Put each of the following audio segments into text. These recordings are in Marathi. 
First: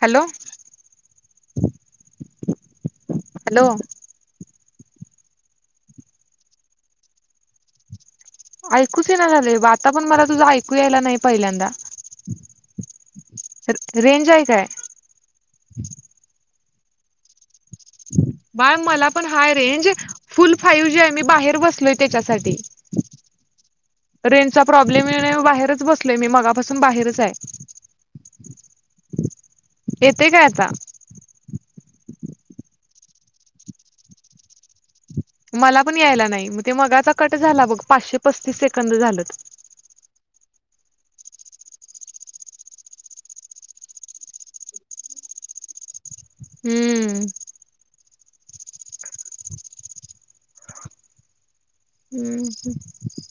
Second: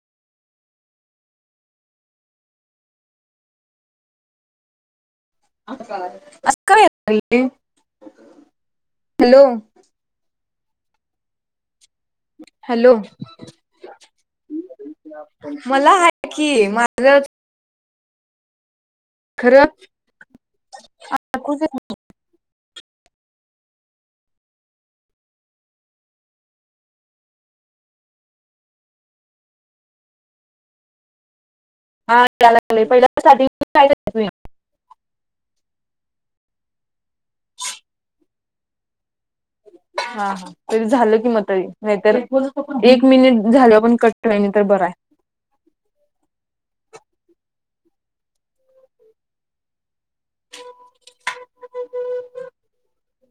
हॅलो हॅलो असं का येतंय ते ऐकूच ना झाले आता पण मला तुझा ऐकू यायला नाही पहिल्यांदा हॅलो रेंज आहे काय मला कि माझ बाय मला पण high range full five G आहे मी बाहेर बसलोय त्याच्यासाठी रेंज चा प्रॉब्लेम ये नाही बाहेरच बसलोय मी मगापासून बाहेरच आहे येतेय काय आता हा या लाग पहिल्या मला पण यायला नाही मग ते मग आता कट झाला बघ पाचशे पस्तीस सेकंद झालं हा हा तरी झाल कि म तरी नाहीतर एक मिनिट झाल आपण कट तर बरं आहे. हम्म हम्म हम्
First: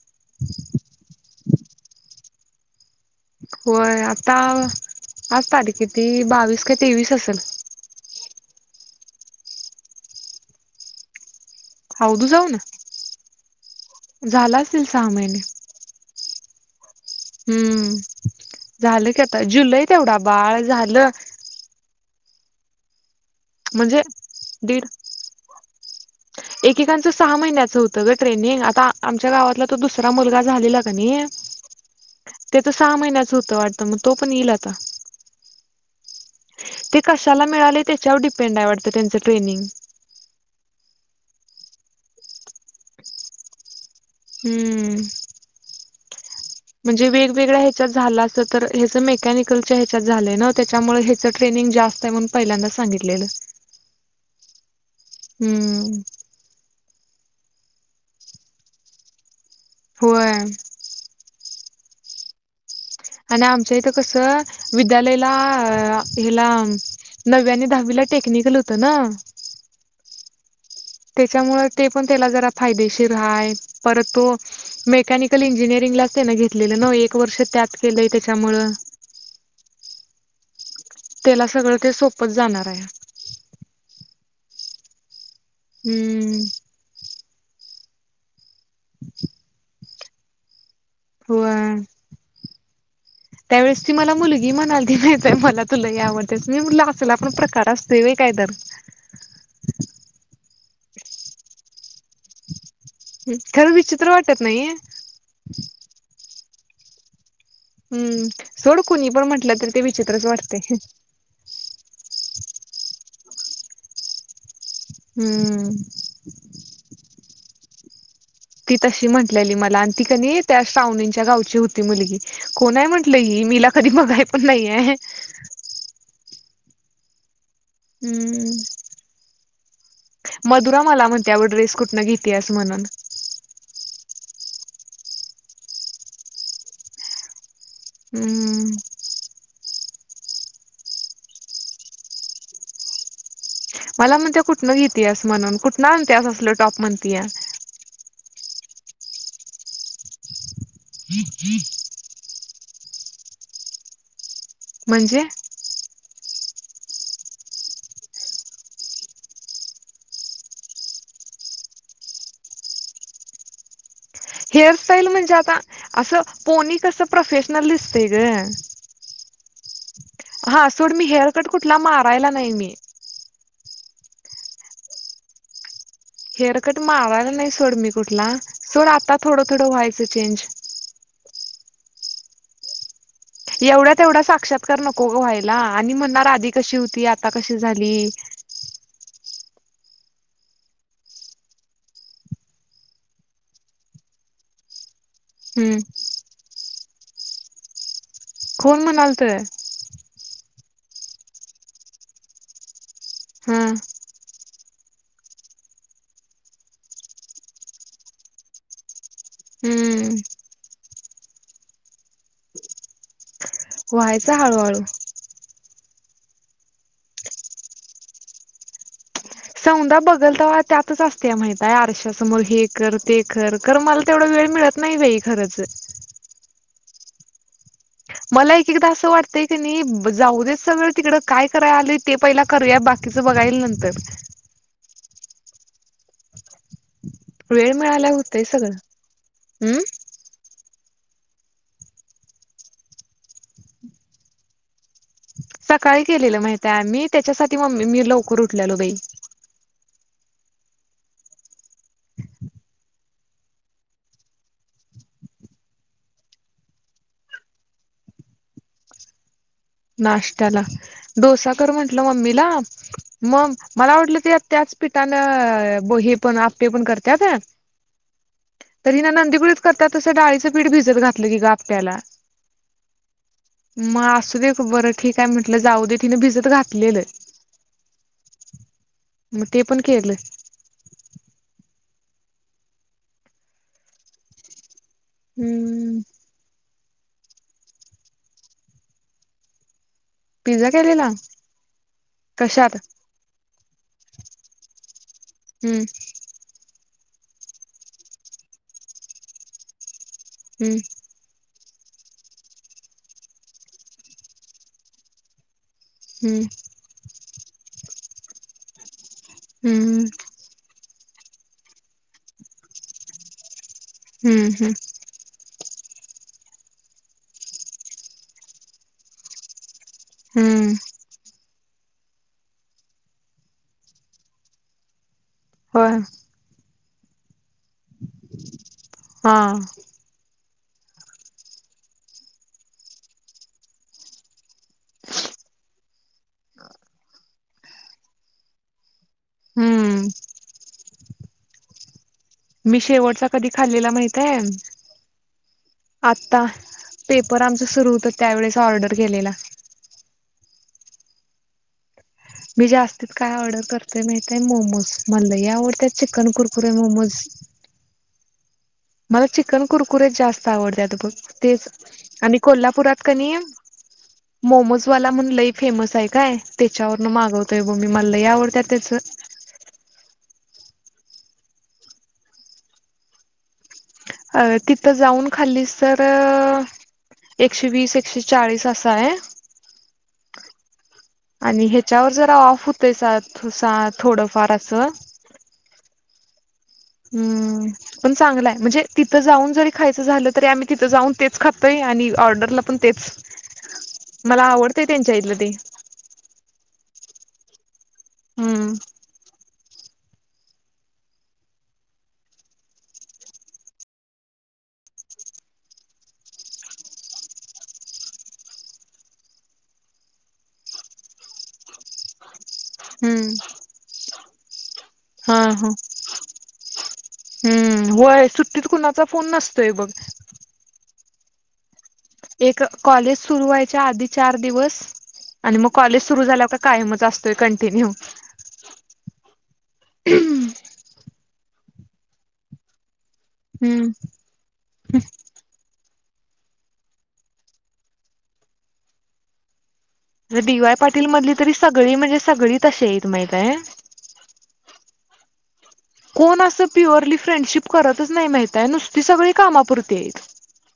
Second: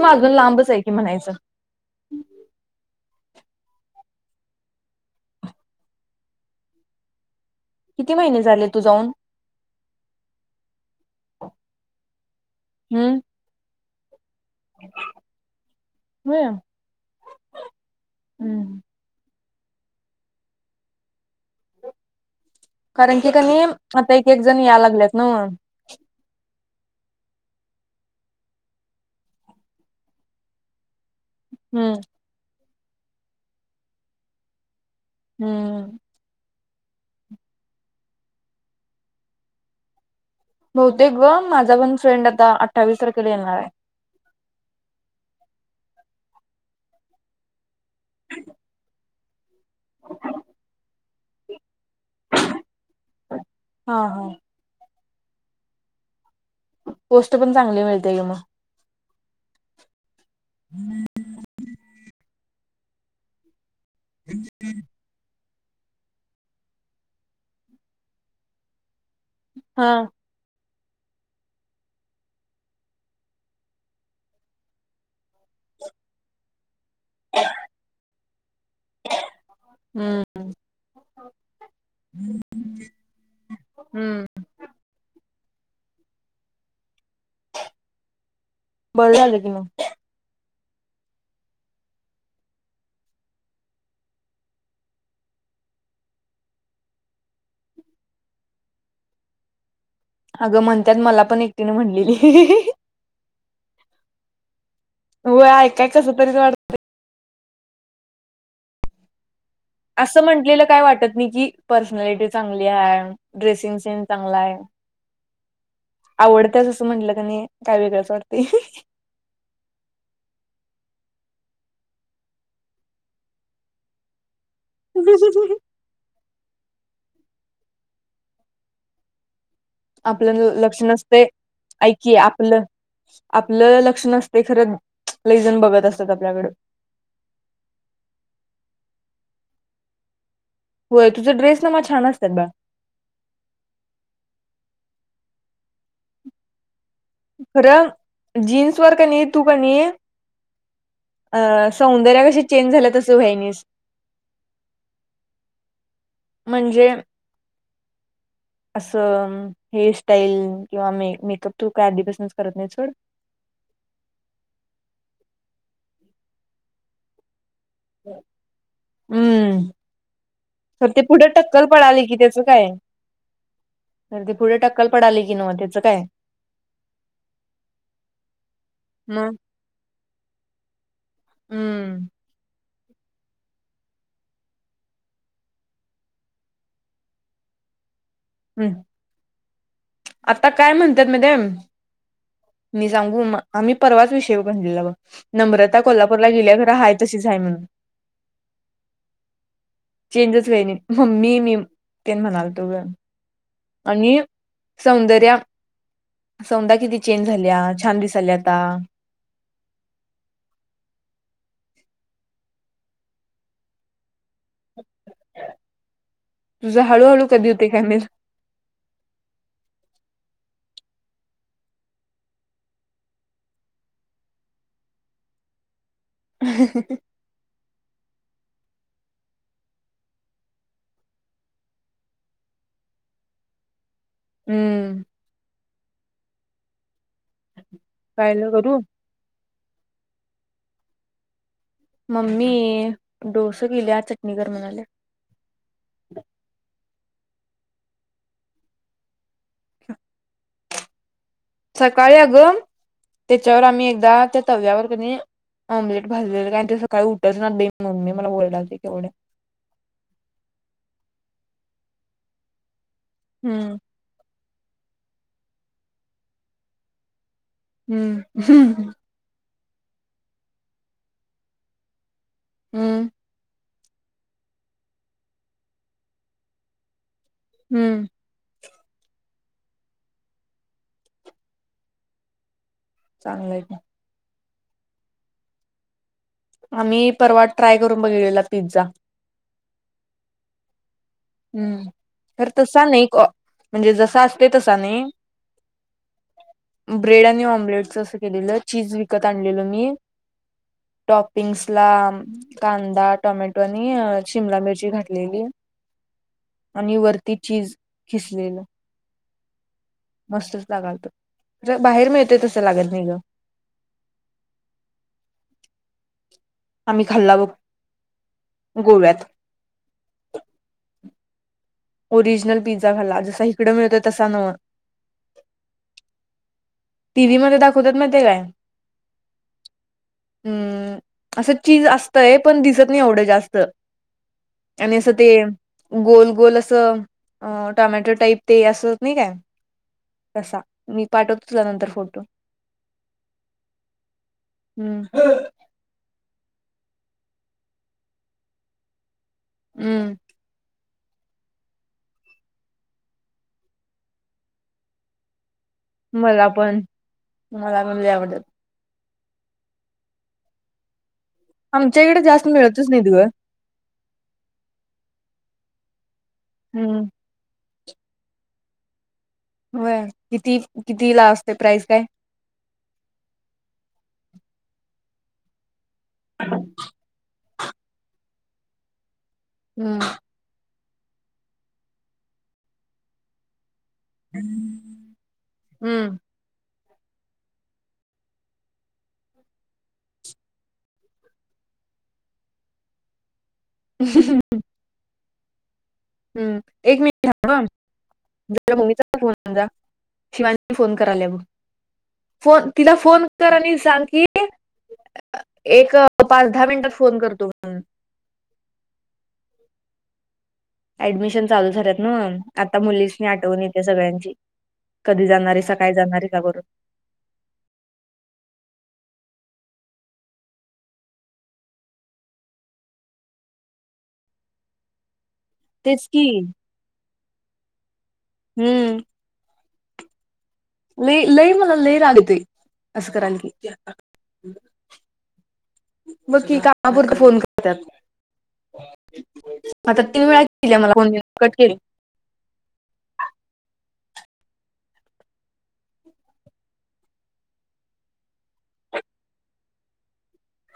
मागून लांबच आहे की म्हणायचं होय आता आज तारीखे ती बावीस का तेवीस असेल किती महिने झाले तू जाऊन अवधू जाऊ ना हम्म झाला असेल सहा महिने होय. हम्म हम्म झालं की आता जुलै तेवढा बाळ झालं कारण की कनी म्हणजे आता एक एक जण याय दीड लागलेत न्हवं एकेकांचं सहा महिन्याचं होतं ग ट्रेनिंग आता आमच्या गावातला तो दुसरा मुलगा झालेला कणी हम्म ते तर सहा महिन्याच होतं वाटतं मग तो पण येईल आता हम्म. ते कशाला मिळाले त्याच्यावर डीपेंड आहे वाटतं त्यांच ट्रेनिंग. बहुतेक ग माझा पण फ्रेंड आता अठ्ठावीस तारखेला येणार आहे हम्म. म्हणजे वेगवेगळ्या ह्याच्यात झालं असेल तर याचं मेकॅनिकल च्या याच्यात झालंय नव्ह त्याच्यामुळे ह्याच ट्रेनिंग जास्त, पहिल्यांदा सांगितलेलं हा हा हम् पोस्ट पण चांगली मिळते कि मग होय. [inaudible] आणि आमच्या इथं कसं विद्यालयाला अ हिला नववी आणि दहावी ला टेक्निकल होतं ना हा त्याच्यामुळे ते पण त्याला जरा फायदेशीर हाय पर तो मेकनिकल इंजिनरंग घेतललं न्हवं एक वर्ष त्यात केलंय त्याच्यामुळे [inaudible] हम्म त्याला सगळं ते सोपच जाणार आहे हम्म [inaudible] हम्म [inaudible] बरं झालं की मग. [inaudible] व्हय. त्यावेेळेस ती मला मुलगी म्हणाली ती माहीत आहे मला तु लय आवडत्यास मी म्हटल असला पण प्रकार असतोय होय काय तरर अगं म्हणतात मला पण एकटीने म्हणलेली खरं विचित्र वाटत नाहीे हो ऐकायं कस तरीच वाटतंय. हम्म सोडकुणी पण म्हटलं तरी ते असं विचित्रच म्हंटलेलं वाटतंय काय वाटत नाही की पर्सनॅलिटी चांगली हाय. ड्रेसिंग सेन्स चांगला आहे हम्म आवडत्यास असं म्हटलं कणीं काय वेगळंच वाटतंय. ती तशी म्हटलेली मला आणि ती कनी त्या पाहुण्यांच्या गावची होती मुलगी कोण आहे म्हटल की मी हिला कधी बगाय पण नाहीये. हम्म. आपलं मधुरा लक्ष मला म्हणते अगं ड्रेस नसतेयं कुठनं ऐक घेतेस आपलं म्हणून. आपलं लक्ष नसत ते खरं लय जण बघत असतात आपल्याकडं हम्म. होय तुझं ड्रेस नमा छान असतात बा मला म्हणत्या कुठनं घेतियास म्हणून कुठनं आंतियास असल टॉप म्हणत खर जीन्स वर कणीं आहे तू कणी अ सौंदरय कशी चेंज झाला तस व्हायनीस. म्हणजे म्हणजे असं हेअरस्टाईल किंवा मे मेकअप तू काय आधीपासूनच करत नाही सोड. [inaudible] हेअरस्टाईल म्हणजे आता असं पोनी कसं प्रोफेशनल दिसत ग हम्म तर ते पुढं हेअरकट टक्कल कुठला पडली कि मारायला त्याच नाही काय? मी. तर ते पुढे टक्कल पडाली की नव्ह म त्याचं काय. हेअरकट मारयला नाही सोड मी कुठला. सोड आता मग थोडं-थोडं व्हायचं चेंज. हम्म. एवढ्या-तेवढा साक्षातकार नको व्हायला. आणि म्हणणार आधी कशी होती. आता कशी झाली. हम् आता काय म्हणतात. म्हायती हाय. मी सांगू. आम्ही परवाच विषय म्हणनलेला बग हम्म नम्रता कोल्हापूरला गेल्या खर हा. तशीच आहे म्हणून. कोण म्हणालत. चेंजच काही नाही मम्मी मी तेन म्हणालतो ग हा आणि. सौंदर्या सौंद्या किती चेंज झाल्या छान दिसाल्या आता. हम्म. व्हायचा हळूहळू. तुझ हळूहळू कधी होतय काय माहित. सौंदा बघल तवा त्यातच-असत्या माहिताय आरश्या समोर हे कर ते कर खर मला तेवढं वे वेळ मिळत नाही बाई खरच. हहह.... मला एक-एकदा असं वाटतंय की नाही. जाऊ दे सगळ तिकड काय करायला आलोय ते पहिला करूया बाकी. बाकीच बघाईल नंतर. हम्म. वेळ मिळाल्याव काय होतय ल करू सगळं. हम्म. मम्मी डोस केल्या. चटणीकर म्हणाल्या. सकाळी केलेलं माहितेय आम्ही. त्याच्यासाठी मम्मी मी लवकर उठलेलो बाई. सकाळी अगं त्याच्यावर आम्ही एकदा त्या तव्यावर कणी. ऑमलेट भाजलेलं काय. आणि ते सकाळी उठचणात बाई मम्मी मला ओरडालती केवढं. नाष्टयाला डोसा कर म्हंटलं मम्मीला. मग हम्म मला वाटलं ते. त्याच पीठानं बो हे पण आप्पे पण करत्यात. हम्म. हम्म. तर हिनं नंदीकुळीत करत्यात तसं डाळीचं पीठ भिजत घातलं की ग आप्याला. हम्म. मग असू दे बरं ठीकहाय म्हंटलं जाऊ दे तिने भिजत घातलेलं. हम्म. मग ते पण केलं. चांगलं आहे का. हम्म. आम्ही परवा ट्राय करून बघितलेला पिझ्झा. पिझ्झा केलेला? हम्म तर कशात तसा नाही. म्हणजे जसा असतोय तसा नाही. ह. ब्रेड आणि ऑम्लेट असं केलेलं. चीज विकत आणलेल मी हम्म टॉपिंग्स. आपला कांदा. टोमॅटो. आणि शिमला मिरची घातलेली. हम्म आणि वरती चीज खिसलेलं. हम्म मस्तच लागालत. बाहेर मिळतय तसं लागत नाही ग. हम्म. हम्म. आम्ही खाल्ला बग गोव्यात. हम्म. ओरिजनल पिझ्झा खाल्ला. जसा इकडं मिळतोय तसा नव. होय. टीव्ही मध्ये दाखवतात माहिताय काय. हा, हम्म असं चीज असतय पण दिसत नाही एवढं जास्त आणि असं ते गोल-गोल अस टमॅटो टाईप ते अस होत नाही काय हम्म कसा मी पाठवतो तुला नंतर फोटो मी शेवटचा कधी खाल्लेला माहित आहे हम्म आता पेपर आमचं सुरू होत त्यावेेळेस ऑर्डर केलेला हम्म, मी जास्तीत काय ऑर्डर करतोय माहतय मोमोज मला याव त्या चिकन मला कुर्कुर पण मोमोज मला पण लय आवडतात मला चिकन कुरकुर्यात जास्त आवडते आता बघ तेच आमच्या इकडे आणि जास्त मिळतच कोल्हापुरात नाहीत क ग मोमोजवाला म्हण लई फेमस आहे काय हम्म त्याच्यावरन मागवतोय ब मी मला आवडत त्याचं किती-किती ला असते प्राईज काय अ तिथं जाऊन खाली तर एकशे वीस-एकशे चाळीस असं आहे हम्म, आणि ह्याच्यावर जरा ऑफ होतय थोडंफार असं हम्म हम्म पण चांगलाय म्हणजे तिथं जाऊन जरी खायचं झालं तरी आम्ही तिथं जाऊन तेच खातातोय आणि ऑर्डरला पण तेच मला आवडतंय त्यांच्या इथलं ते हम्म [unintelligible] शिवांशी फोन कराला बघ फोन तिला फोन कर आणि सांग की एक पाच दहा मिनिटात फोन करतो म ऍडमिशन चालू झाल्यात ना आता मुलीसनी आठवून येते सगळ्यांची कधी हा-हा जाणारीसा काय जाणारीसा करून हम्म हो आहे सुुट्टी त कोणा फोन नसते बघ, एक कॉलेज सुरू व्हायच्या आधी चार दिवस आणि मग कॉलेज तेच सुरू की झाल्यावर कायमच असतोय कंटिन्यू हम्म, [inaudible] लय मला लय राग येतोय असं कराल की हम्म मग कि कामापुरत फोन करतत [inaudible] डी-वाय पाटील मधली तरी सगळी म्हणजे सगळी तशी आहेतेत माहितय कोण असं प्युअरली फ्रेंडशिप करतच नाही, माहतय नुसती सगळी कामापुरती आहे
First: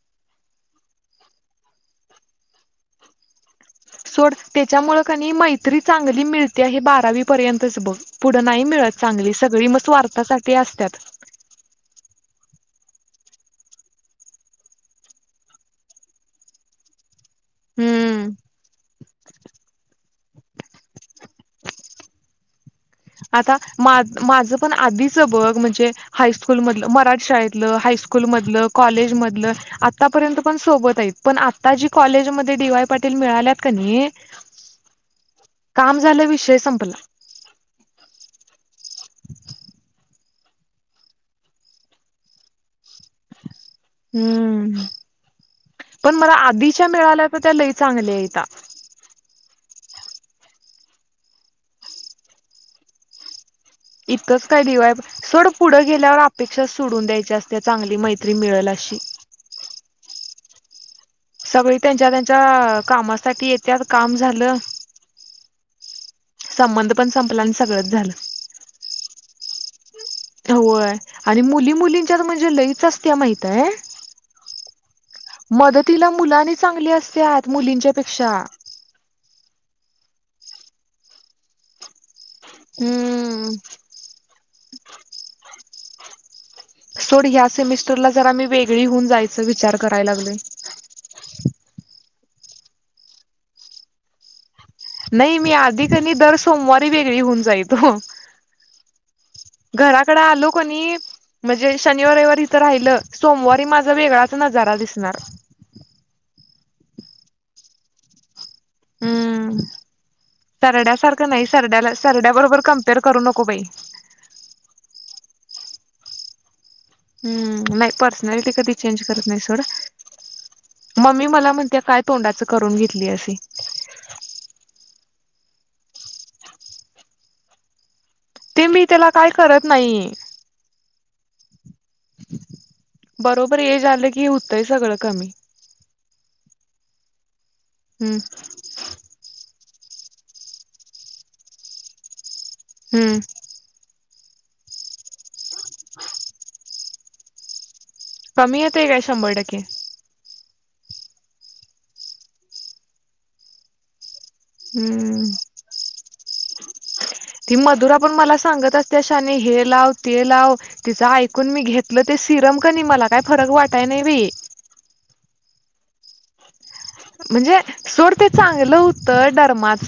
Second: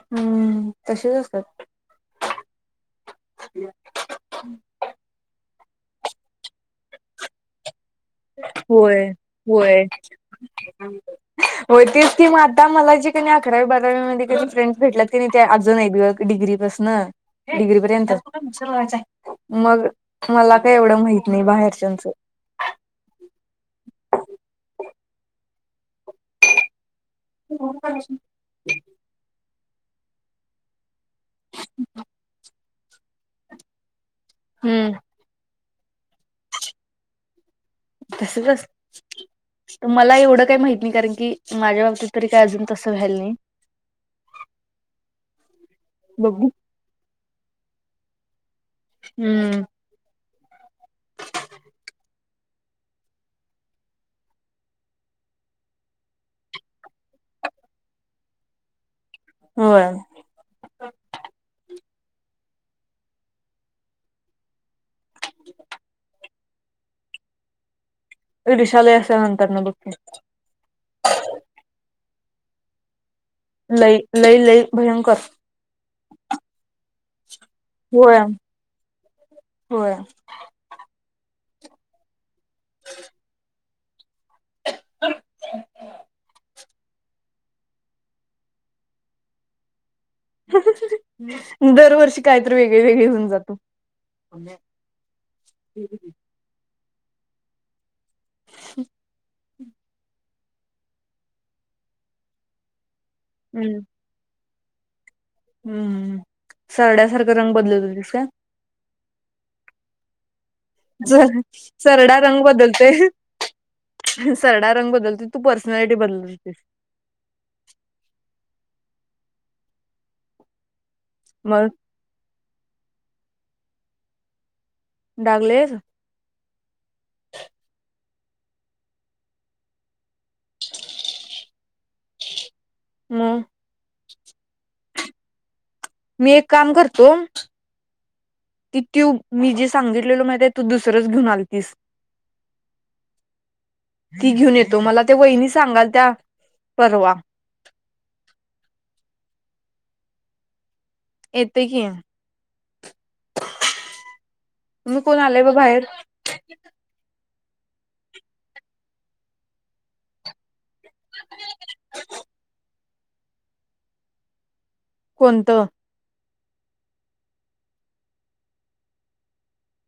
हम्म तसेच असतात. [unintelligible] सोड त्याच्यामुळे मैत्री चांगली मिळते हे बारावी पर्यंतच बघ पुढं नाही मिळत चांगली सगळी मग होय-होय स्वार्थासाठी असत्यात होय, तेच ते आता मला जे क अकरावी बारावीमध्येध्ये की फ्रेंड्स भेटला त ते अजून आहेत ग डिग्री पासून डिग्री पर्यंत हम्म मग, मला काय एवढं माहित नाही बाहेरच्याचं आता माझ पण आधीचं बघ म्हणजे हायस्कूल मधलं, मराठ शाळेतलं, हायस्कूल हम्म मधलं, कॉलेजमधलं आतापर्यंत पण सोबत आहेत, पण आता जी कॉलेजमध्येध्ये डी-वाय पाटील मिळाल्यात का नाही हम्म, काम झाल्या विषय संपला. तसंच असते, तर मला एवढं काही माहत नाही कारण की माझ्या बाबतीत तरी काय अजून तसं व्हायल नाही, हम्म पण मला बघू आधीच्या मिळाल्या तर त्या लय चांगल्या आहेता हम्म, इतकंच काय दिवाय सोड पुढं गेल्यावर अपेक्षा सोडून द्यायच्या असते चांगली मैत्री मिळेल असते तशी. होय. सगळी त्यांच्या त्यांच्या कामासाठी येत्यात काम झालं संबंध पण संपलं आणि सगळंच झालं [unintelligible] असं अंतरनं बघती होय आणि मुली मुलींच्यात म्हणजे लईच अस त्या माहित आहे लई लई लई भयंकर मदतीला मुलं आणि चांगली अस त्यात होय मुलींच्यापेक्षा. होय. हम्म. [inaudible] सोड ह्या सेमिस्टरला जरा मी वेगळी होऊन जायचं विचार करायला लागलोय दरवर्षी कायतरी वेगळी वेगळी होऊन जातो. नाही, मी आधी क नाही दर सोमवारी वेगळी हुन जायतो. [inaudible] घराकडं आलो क नई म्हणजे शनिवार रविवार इथं राहिलं, सोमवारी हम्म माझा वेगळा नजारा दिसणार. हम्म, सरड्यासारखं रंग बदलत हुतीस काय? हम्म. सरड्यासारखं सर नाही, सरड्याला सरडा रंग सरड्याबरोबर कॅम्पेयर बदलतोय करू नको बाई. सरडा रंग बदुलतंय तू पर्सनॅलिटी बदलत होतीस. हम्म, नाही पर्सनॅलिटी कधी चेंज करत नाही, सोड. मम्मी मला मग म्हणत्या, काय तोंडाच करून घेतली अशी? डाग लई हायेत? [inaudible] ते मी त्याला काय करत नाही. मग बरोबर हे झालं की, हुतंय सगळं कमी. मी एक काम करतो, हम्म ती ट्यूब मी जे सांगितलेल माहितयं, तू दुसरच घेऊन आलतीस. हम्म. ती घेऊन येतो. मला त्या वहिनी सांगालत्या परवा कमी येतयं काय शंभर टक्के? येतंय की. मु कोण हम्म आलेय ग बाहेर? ती मधुरा पण मला सांगत असत्या, शाने हे लाव, ते लाव. तिचं ऐकून मी घेतलं ते सिरम कणी मला काय फरक वाटाय नाही बई. कोणतं? म्हणजे सोड ते चांगलं हुतं डर्माच.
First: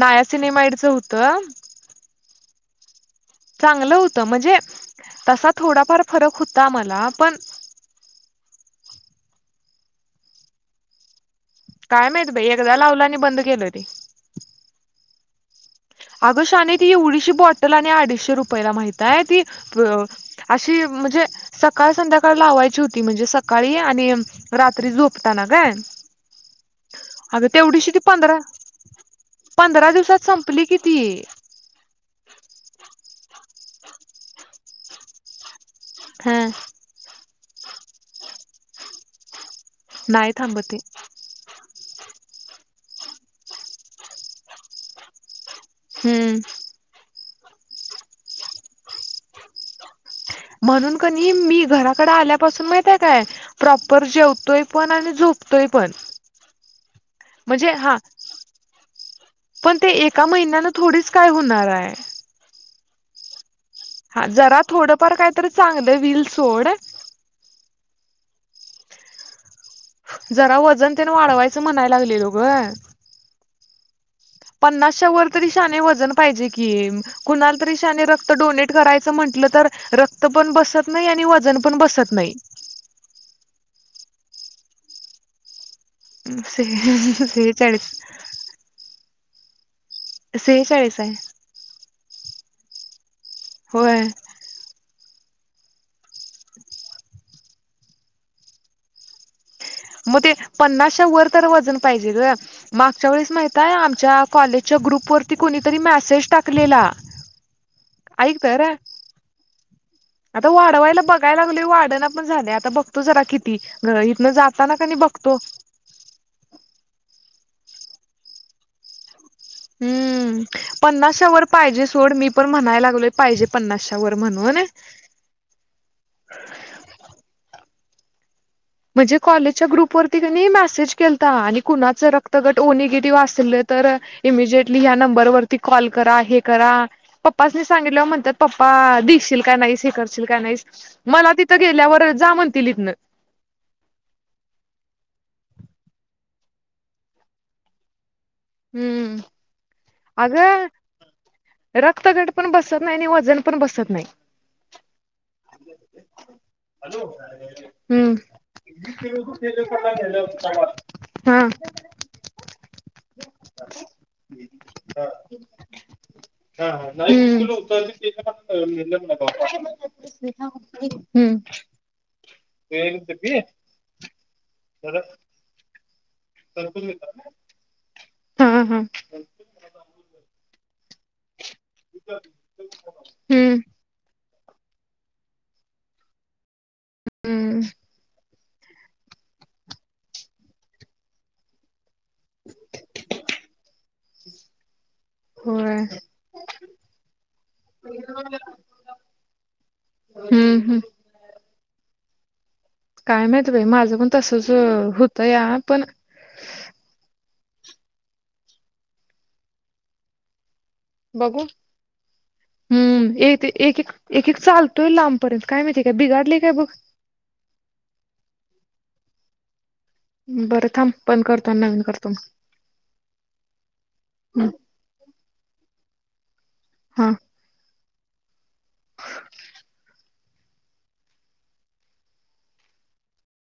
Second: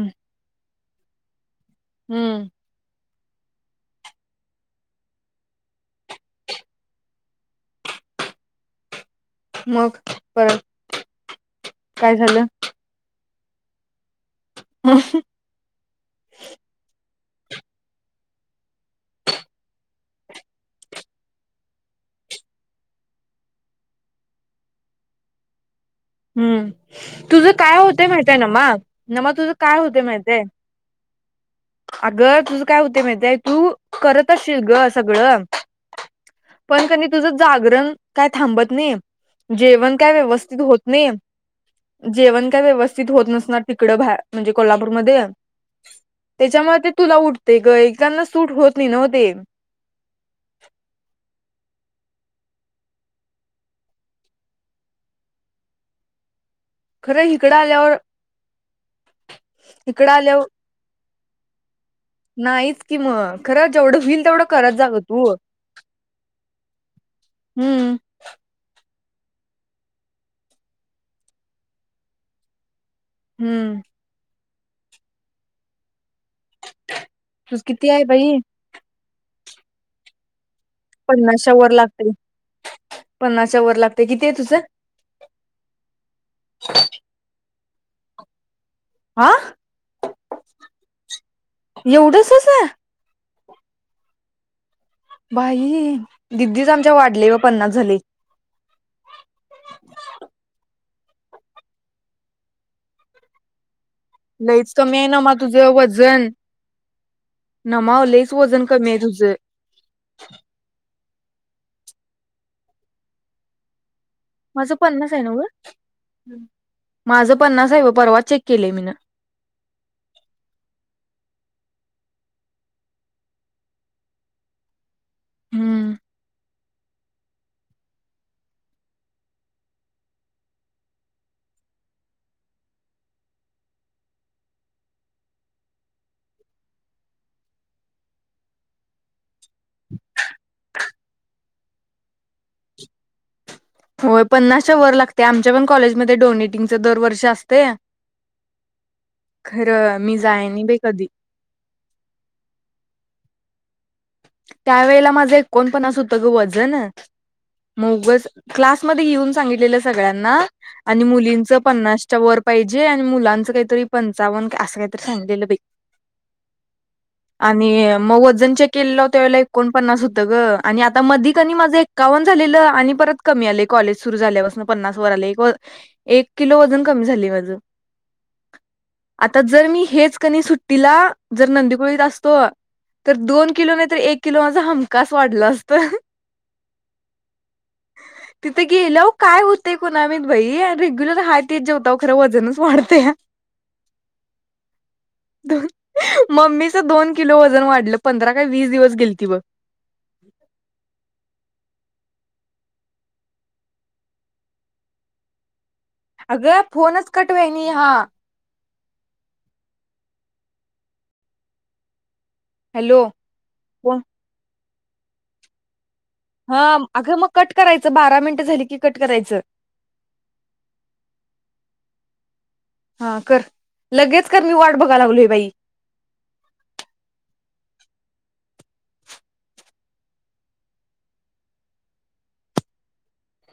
नाया, सिनेमाइडचं हुतं. हुम. चांगलं होत. म्हणजे तसा थोडाफार फरक हूता मला. पण [inaudible] मगं परत? काय माहित बाई, एकदा लावलानी बंद केलं ते. ऊ हूं. अगं शाने ती येवडीशी बॉटल आणि अडीशे रुपयला माहिताय, ती अशी म्हंजे सकाळ संध्याकाळ लावायची होती. म्हणजे सकाळी आणि रात्री झोपताना ग. हम्म, तुझं काय होतंय माहितय पंधरा नमा, नमा तुझं काय पंधरा होतयं दिवसात माहितेय? संपली कि ती अगं तुझ काय हूतयं माहितेय तू करत असशील गं सगळं पण क नाय तुझं जागरण काय थांबत नई. जेवण काय नाही व्यवस्थित थांबत होत नाही, जे जेवण काय व्यवस्थित होत, नसणार तिकडं बाहे म्हणजे कोल्हापूरमध्ये. त्याच्यामुळे ते तुला उठते ग, एकेकांना सूट होत, नाही नव्ह ते. घराकडं आल्यापासून माहिंतेय काय, प्रॉपर जेवतोय पण आणि झोपतोय पण. खरं इकडं म्हणजे हा, आल्यावर पण ते इकडं एका आल्यावर महिन्यानं थोडीचं काय हुणार हाय. नाहीच कि मग. खरं जेवढं होईल हा तेवढं जरा करत जागं थोडंफार तू काहीतरी चांगलं व्हील सोड हम्म. जरा वजन त्यान वाढवायचं म्हणायला लागलेलो गं. हम्म. पन्नासच्या वर तरी शने वजन पाहिजे कि, कुणाला तुझ तरी किती आहे शने रक्त बाई डोनेट करायच. म्हट तर रक्त पण बस पन्नाश वर लागते पन्नासा वर लागते किती आहे तुझं. स स सेचाळीस. आ. शेषळेस आहे [unintelligible] एवढंसच आहे होय बाई दिदीच आमच्या वाढले व पन्नास झालेय. मग ते पन्नासच्या वर तर वजन पाहिजे मागच्या वेळेस माहितय आग. च्या लईच कॉलेजच्या कमी आहे ग्रुप नमा वरती तुझं कोणीतरी मेसेज वजन टाकलेला. नमा लईच ऐक तर वजन कमी आहे तुझं. आता वाढवायला बघाय लागल वाढण पण झालं आता बघतो जरा किती गत इथूनच. माझ पन्नास आहे नव माझ. पन्ना परवा चेक केलेय मीन. हम्म पन्नासश वर पाहिजे सोड मी पण म्हणायला लागलोय पाहिजे पन्नासश वर म्हणून. नाय. म्हणजे कॉलेजच्या ग्रुप वरती त्यांनी मेसेज केता आणि कुणाच रक्तगट ओ निगेटिव्ह असल तर इमिजटली ह नंबरवरती कॉल करा हे करा पप्पा सनी सांगित म्हणात पप्पा. हा दिसशील का नाहीस हे करशील का नाहीस मला तिथं गेल्यावर जा म्हणतील इथं ना. होय पन्नासच्या वर लागतेय आमच्या पण कॉलेजमध्ये डोनेटिंगच दरवर्ष असते. खरं मी हम्म अग जाय नाही बाई कधी रक्तगट पण बसत नाही आणि वजन. पण बसत नाही. त्या वेळेला माझं एकोणपस होत ग वजन हम्म मगच क्लासमध्ये येऊन सांगितलं. [unintelligible] सळना मुली हा प् वर पाहिजे आणि मुलांच कातरी पंवन्न काय तर सांगितलं बाई हम्म आणि मग वजन चेक. केलेलं त्या वळेला एकोणपन्नास होतं, ग आणि आता मधी कनी माझं एक्कावन्न झालेलं आणि परत कमी आले ग. कॉलेज सुरू झाल्याून पन्नास वर किलो वजन कमी झाली माझ. हा हा आता जर मी हेच कनी सुट्टीला. जर नंदीकुळीत असतो तर दोन. हम्म किलो नाही तर एक किलो माझा हमकाास वाढला असत. हम्म. तिथे गेलं हो काय होतेय कोणामी बई रेग्युलर हात जेव खरं वजनच वाढतेया. हं होय अ ममीच दोन किलो वजन वाढलं पंधरा. काय वीस दिवस गेलती बग. हम्म हम्म काय माहित बाई माझं पण तसंच होतं या पण. अगळ फोनच कटवानी हां. बघू हॅलो हम्म एक एक एक फोन एक एक चालतोय लांबपर्यंत काय माहिती. हा अगं मग कट करायचं बारा मिनटं झाली की कट करायचं. बरं थांब बंद करतो आणि नवीन करतो म हां कर लगेच कर मी वाट बघाय लागलोय बाई. हां. [inaudible]